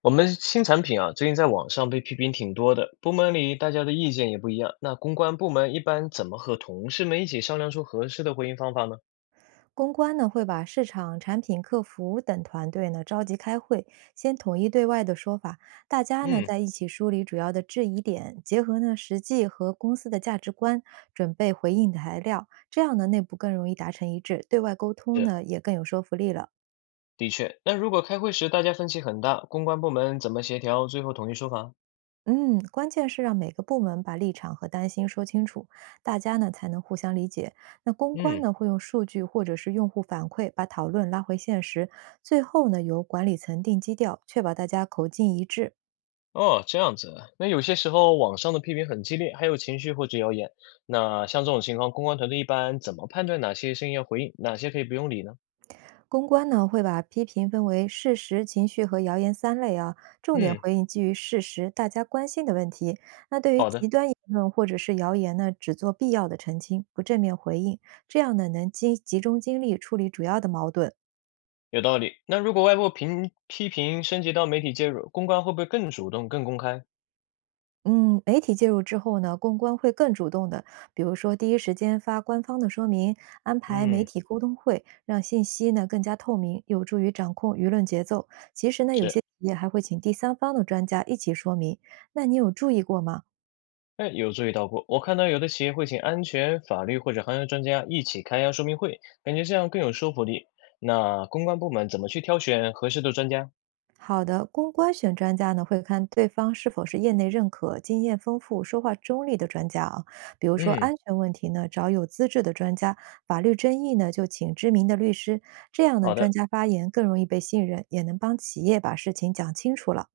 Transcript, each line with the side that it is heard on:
left: 我们新产品啊，最近在网上被批评挺多的，部门里大家的意见也不一样。那公关部门一般怎么和同事们一起商量出合适的回应方法呢？
right: 公关呢会把市场、产品、客服等团队呢召集开会，先统一对外的说法，大家呢
left: 嗯，
right: 在一起梳理主要的质疑点，结合呢实际和公司的价值观，准备回应材料，这样呢内部更容易达成一致，对外沟通
left: 是，
right: 呢也更有说服力了。
left: 的确。那如果开会时大家分歧很大，公关部门怎么协调，最后统一说法？
right: 嗯，关键是让每个部门把立场和担心说清楚，大家呢才能互相理解。那公关
left: 嗯，
right: 呢会用数据或者是用户反馈把讨论拉回现实，最后呢由管理层定基调，确保大家口径一致。
left: 哦，这样子啊，那有些时候网上的批评很激烈，还有情绪或者谣言。那像这种情况，公关团队一般怎么判断哪些声音要回应，哪些可以不用理呢？
right: 公关呢会把批评分为事实、情绪和谣言三类啊，重点
left: 嗯，
right: 回应基于事实大家关心的问题。那对于
left: 好的。
right: 极端言论或者是谣言呢，只做必要的澄清，不正面回应，这样呢能集中精力处理主要的矛盾。
left: 有道理。那如果外部评批评升级到媒体介入，公关会不会更主动、更公开？
right: 嗯，媒体介入之后呢，公关会更主动的，比如说第一时间发官方的说明，安排媒
left: 嗯，
right: 体沟通会，让信息呢更加透明，有助于掌控舆论节奏。其实呢，有
left: 是，
right: 些企业还会请第三方的专家一起说明。那你有注意过吗？
left: 哎，有注意到过。我看到有的企业会请安全、法律或者行业专家一起开一下说明会，感觉这样更有说服力。那公关部门怎么去挑选合适的专家？
right: 好的，公关选专家呢，会看对方是否是业内认可、经验丰富、说话中立的专家啊。比如说
left: 嗯，
right: 安全问题呢，找有资质的专家；法律争议呢，就请知名的律师。这样呢，
left: 好
right: 专
left: 的，
right: 家发言更容易被信任，也能帮企业把事情讲清楚了。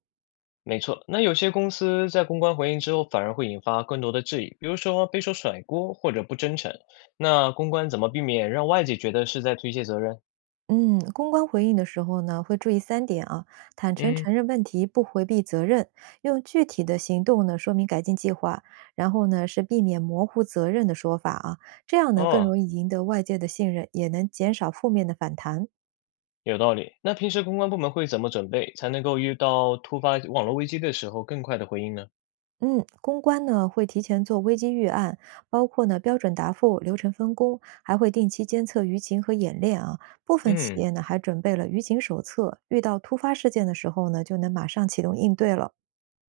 left: 没错。那有些公司在公关回应之后，反而会引发更多的质疑，比如说被说甩锅或者不真诚。那公关怎么避免让外界觉得是在推卸责任？
right: 嗯，公关回应的时候呢，会注意三点啊：坦诚
left: 嗯。
right: 承认问题，不回避责任，用具体的行动呢说明改进计划，然后呢是避免模糊责任的说法啊，这样呢更
left: 哦，
right: 容易赢得外界的信任，也能减少负面的反弹。
left: 有道理。那平时公关部门会怎么准备，才能够遇到突发网络危机的时候更快的回应呢？
right: 嗯，公关呢会提前做危机预案，包括呢标准答复、流程分工，还会定期监测舆情和演练啊。部分企
left: 嗯，
right: 业呢还准备了舆情手册，遇到突发事件的时候呢，就能马上启动应对了。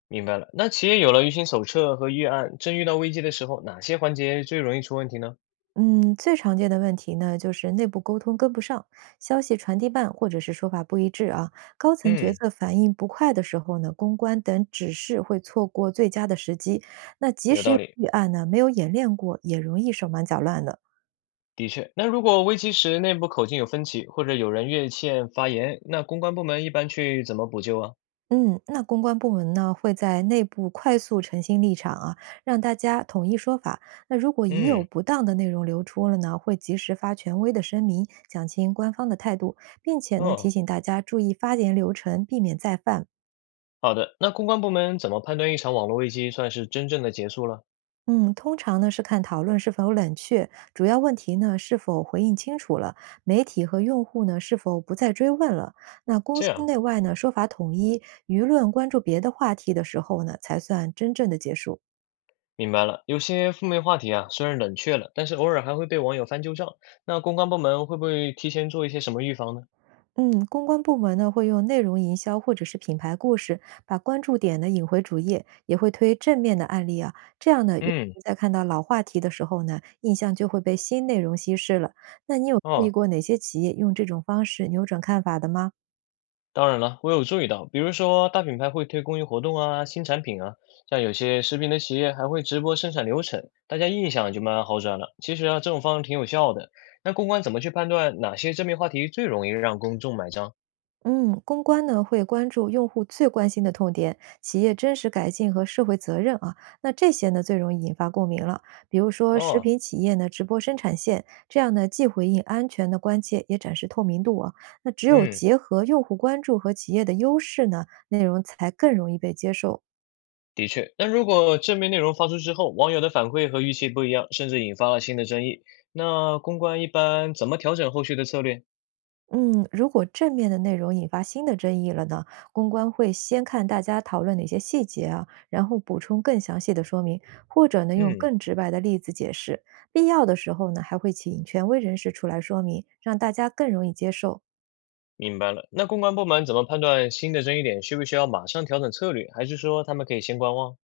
left: 明白了。那企业有了舆情手册和预案，真遇到危机的时候，哪些环节最容易出问题呢？
right: 嗯，最常见的问题呢，就是内部沟通跟不上，消息传递慢，或者是说法不一致啊。高层决
left: 嗯，
right: 策反应不快的时候呢，公关等指示会错过最佳的时机。那即
left: 有
right: 使
left: 道
right: 有
left: 理。
right: 预案呢，没有演练过，也容易手忙脚乱的。
left: 的确，那如果危机时内部口径有分歧，或者有人越线发言，那公关部门一般去怎么补救啊？
right: 嗯，那公关部门呢，会在内部快速澄清立场啊，让大家统一说法。那如果已有
left: 嗯，
right: 不当的内容流出了呢，会及时发权威的声明，讲清官方的态度，并且呢提
left: 哦，
right: 醒大家注意发言流程，避免再犯。
left: 好的。那公关部门怎么判断一场网络危机算是真正的结束了？
right: 嗯，通常呢是看讨论是否冷却，主要问题呢是否回应清楚了，媒体和用户呢是否不再追问了。那公
left: 这
right: 司
left: 样。
right: 内外呢说法统一，舆论关注别的话题的时候呢，才算真正的结束。
left: 明白了，有些负面话题啊，虽然冷却了，但是偶尔还会被网友翻旧账。那公关部门会不会提前做一些什么预防呢？
right: 嗯，公关部门呢会用内容营销或者是品牌故事，把关注点呢引回主页，也会推正面的案例啊。这样呢，用
left: 嗯，
right: 户在看到老话题的时候呢，印象就会被新内容稀释了。那你有注意
left: 哦，
right: 过哪些企业用这种方式扭转看法的吗？
left: 当然了，我有注意到，比如说大品牌会推公益活动啊、新产品啊，像有些食品的企业还会直播生产流程，大家印象就慢慢好转了。其实啊，这种方式挺有效的。那公关怎么去判断哪些正面话题最容易让公众买账？
right: 嗯，公关呢会关注用户最关心的痛点、企业真实改进和社会责任啊，那这些呢最容易引发共鸣了。比如说食
left: 哦，
right: 品企业呢直播生产线，这样呢既回应安全的关切，也展示透明度啊。那只有
left: 嗯。
right: 结合用户关注和企业的优势呢，内容才更容易被接受。
left: 的确，那如果正面内容发出之后，网友的反馈和预期不一样，甚至引发了新的争议，那公关一般怎么调整后续的策略？
right: 嗯，如果正面的内容引发新的争议了呢，公关会先看大家讨论哪些细节啊，然后补充更详细的说明，或者呢用
left: 嗯，
right: 更直白的例子解释。必要的时候呢，还会请权威人士出来说明，让大家更容易接受。
left: 明白了。那公关部门怎么判断新的争议点需不需要马上调整策略，还是说他们可以先观望？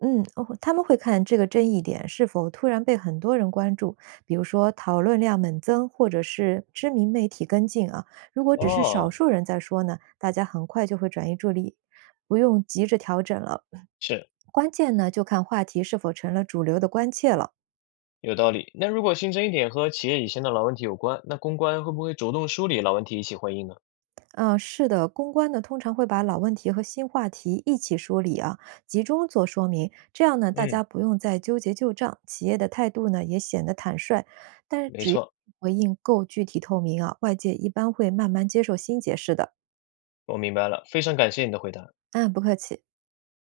right: 嗯，哦，他们会看这个争议点是否突然被很多人关注，比如说讨论量猛增，或者是知名媒体跟进啊。如果只是少
left: 哦，
right: 数人在说呢，大家很快就会转移注意力，不用急着调整了。
left: 是，
right: 关键呢，就看话题是否成了主流的关切了。
left: 有道理。那如果新增一点和企业以前的老问题有关，那公关会不会主动梳理老问题一起回应呢？
right: 嗯，是的，公关呢通常会把老问题和新话题一起梳理啊，集中做说明，这样呢大
left: 嗯，
right: 家不用再纠结旧账，企业的态度呢也显得坦率。但是
left: 没
right: 只要
left: 错，
right: 回应够具体透明啊，外界一般会慢慢接受新解释的。
left: 我明白了，非常感谢你的回答。
right: 嗯，不客气。